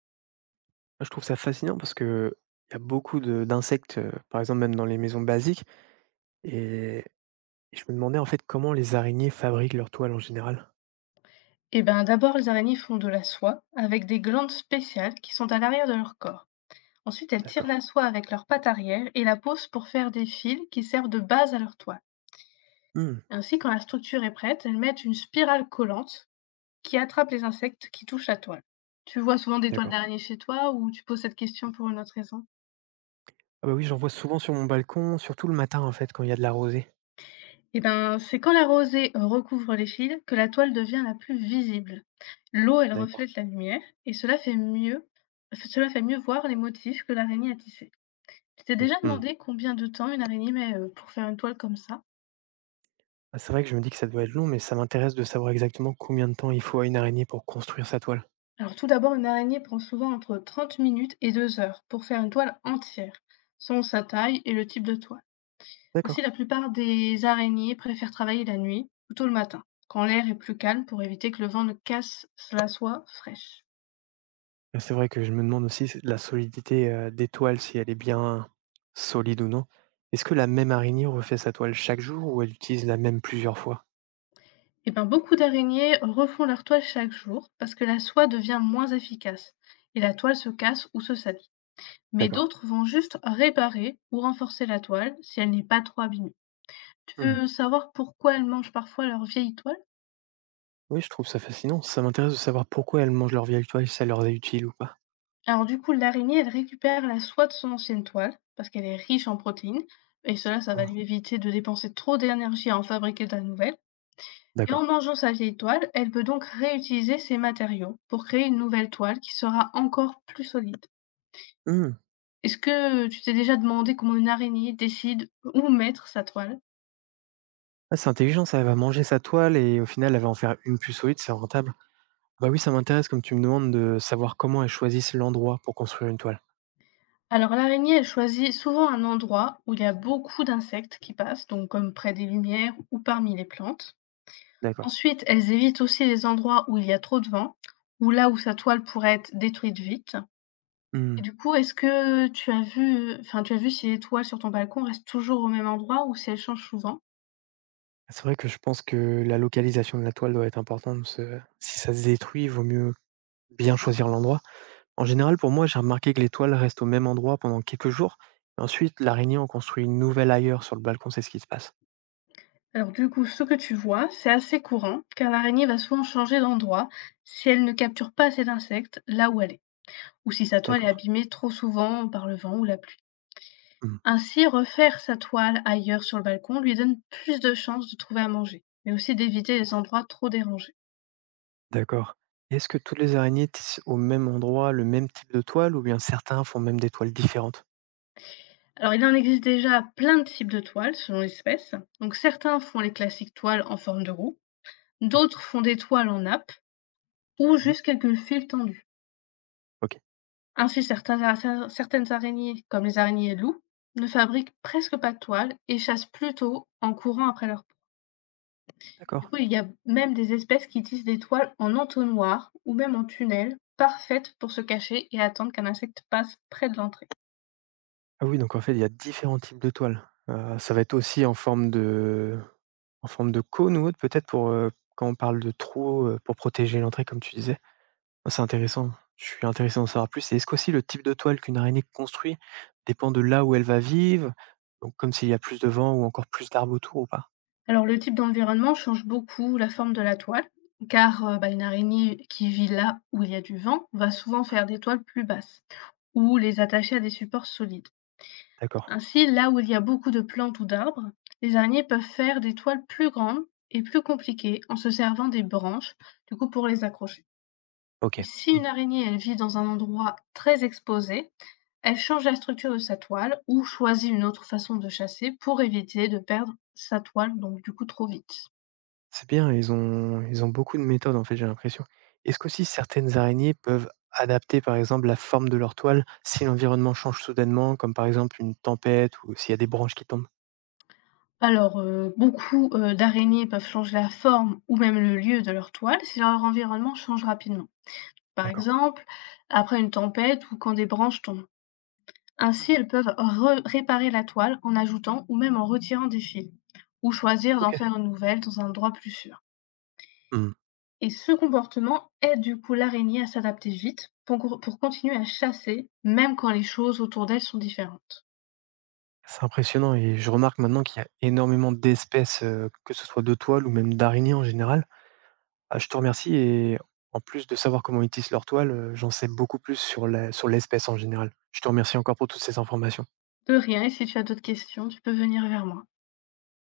Moi, je trouve ça fascinant parce que il y a beaucoup de d'insectes, par exemple, même dans les maisons basiques, et je me demandais, en fait, comment les araignées fabriquent leur toile en général? Eh ben, d'abord, les araignées font de la soie avec des glandes spéciales qui sont à l'arrière de leur corps. Ensuite, elles tirent D'accord. la soie avec leurs pattes arrière et la posent pour faire des fils qui servent de base à leur toile. Mmh, Ainsi, quand la structure est prête, elles mettent une spirale collante qui attrape les insectes qui touchent la toile. Tu vois souvent des toiles d'accord. d'araignées chez toi ou tu poses cette question pour une autre raison? Ah bah, oui, j'en vois souvent sur mon balcon, surtout le matin, en fait, quand il y a de la rosée. Eh ben, c'est quand la rosée recouvre les fils que la toile devient la plus visible. L'eau, elle D'accord, reflète la lumière et cela fait mieux voir les motifs que l'araignée a tissés. Tu t'es déjà oui, mmh. demandé combien de temps une araignée met pour faire une toile comme ça? Ah, c'est vrai que je me dis que ça doit être long, mais ça m'intéresse de savoir exactement combien de temps il faut à une araignée pour construire sa toile. Alors tout d'abord, une araignée prend souvent entre 30 minutes et 2 heures pour faire une toile entière, selon sa taille et le type de toile. Ainsi, D'accord. la plupart des araignées préfèrent travailler la nuit ou tôt le matin, quand l'air est plus calme pour éviter que le vent ne casse la soie fraîche. C'est vrai que je me demande aussi, la solidité, des toiles, si elle est bien solide ou non. Est-ce que la même araignée refait sa toile chaque jour ou elle utilise la même plusieurs fois? Et ben, beaucoup d'araignées refont leur toile chaque jour parce que la soie devient moins efficace et la toile se casse ou se salit. Mais D'accord. d'autres vont juste réparer ou renforcer la toile si elle n'est pas trop abîmée. Tu Mmh. veux savoir pourquoi elles mangent parfois leur vieille toile? Oui, je trouve ça fascinant. Ça m'intéresse de savoir pourquoi elles mangent leur vieille toile, si ça leur est utile ou pas. Alors du coup, l'araignée, elle récupère la soie de son ancienne toile, parce qu'elle est riche en protéines, et cela, ça va Mmh, lui éviter de dépenser trop d'énergie à en fabriquer de la nouvelle. Et en d'accord. mangeant sa vieille toile, elle peut donc réutiliser ces matériaux pour créer une nouvelle toile qui sera encore plus solide. Mmh. Est-ce que tu t'es déjà demandé comment une araignée décide où mettre sa toile? Ah, c'est intelligent ça, elle va manger sa toile et au final, elle va en faire une plus solide, c'est rentable. Bah oui, ça m'intéresse comme tu me demandes de savoir comment elles choisissent l'endroit pour construire une toile. Alors l'araignée, elle choisit souvent un endroit où il y a beaucoup d'insectes qui passent, donc comme près des lumières ou parmi les plantes. D'accord. Ensuite, elles évitent aussi les endroits où il y a trop de vent ou là où sa toile pourrait être détruite vite. Et Mmh. du coup, est-ce que tu as vu si les toiles sur ton balcon restent toujours au même endroit ou si elles changent souvent? Ah, c'est vrai que je pense que la localisation de la toile doit être importante parce que si ça se détruit, il vaut mieux bien choisir l'endroit. En général, pour moi, j'ai remarqué que les toiles restent au même endroit pendant quelques jours. Et ensuite, l'araignée en construit une nouvelle ailleurs sur le balcon, c'est ce qui se passe. Alors du coup, ce que tu vois, c'est assez courant, car l'araignée va souvent changer d'endroit si elle ne capture pas assez d'insectes là où elle est, ou si sa toile est D'accord. abîmée trop souvent par le vent ou la pluie. Hmm, Ainsi, refaire sa toile ailleurs sur le balcon lui donne plus de chances de trouver à manger, mais aussi d'éviter les endroits trop dérangés. d'accord. Est-ce que toutes les araignées tissent au même endroit le même type de toile ou bien certains font même des toiles différentes? Alors, il en existe déjà plein de types de toiles selon l'espèce. Donc, certains font les classiques toiles en forme de roue, Ouais. d'autres font des toiles en nappe ou Mhm. juste quelques fils tendus. Ok. Ainsi, certaines araignées, comme les araignées loups, ne fabriquent presque pas de toiles et chassent plutôt en courant après leur proie. D'accord. Du coup, il y a même des espèces qui tissent des toiles en entonnoir ou même en tunnel, parfaites pour se cacher et attendre qu'un insecte passe près de l'entrée. Ah oui, donc en fait, il y a différents types de toiles. Ça va être aussi en forme de... En forme de cône ou autre peut-être pour, quand on parle de trou, pour protéger l'entrée comme tu disais. Ah c'est intéressant, je suis intéressé d'en savoir plus, et est-ce qu'aussi le type de toile qu'une araignée construit dépend de là où elle va vivre? Donc comme s'il y a plus de vent ou encore plus d'arbres autour ou pas? Alors le type d'environnement change beaucoup la forme de la toile, car une araignée qui vit là où il y a du vent va souvent faire des toiles plus basses ou les attacher à des supports solides. D'accord, Ainsi, là où il y a beaucoup de plantes ou d'arbres, les araignées peuvent faire des toiles plus grandes et plus compliquées en se servant des branches, du coup pour les accrocher. Et OK. si une Mmh. araignée elle vit dans un endroit très exposé, elle change la structure de sa toile ou choisit une autre façon de chasser pour éviter de perdre sa toile, donc du coup trop vite. C'est bien, ils ont beaucoup de méthodes en fait, j'ai l'impression. Est-ce qu'aussi certaines araignées peuvent adapter par exemple la forme de leur toile si l'environnement change soudainement comme par exemple une tempête ou s'il y a des branches qui tombent? Alors, beaucoup, d'araignées peuvent changer la forme ou même le lieu de leur toile si leur environnement change rapidement. Par D'accord. exemple, après une tempête ou quand des branches tombent. Ainsi, Mmh. elles peuvent re réparer la toile en ajoutant ou même en retirant des fils, ou choisir d'en OK. faire une nouvelle dans un endroit plus sûr. Mmh. Et ce comportement aide du coup l'araignée à s'adapter vite pour con pour continuer à chasser, même quand les choses autour d'elle sont différentes. C'est impressionnant et je remarque maintenant qu'il y a énormément d'espèces, que ce soit de toiles ou même d'araignées en général. Ah, je te remercie, et en plus de savoir comment ils tissent leurs toiles, j'en sais beaucoup plus sur la sur l'espèce en général. Je te remercie encore pour toutes ces informations. De rien et si tu as d'autres questions, tu peux venir vers moi.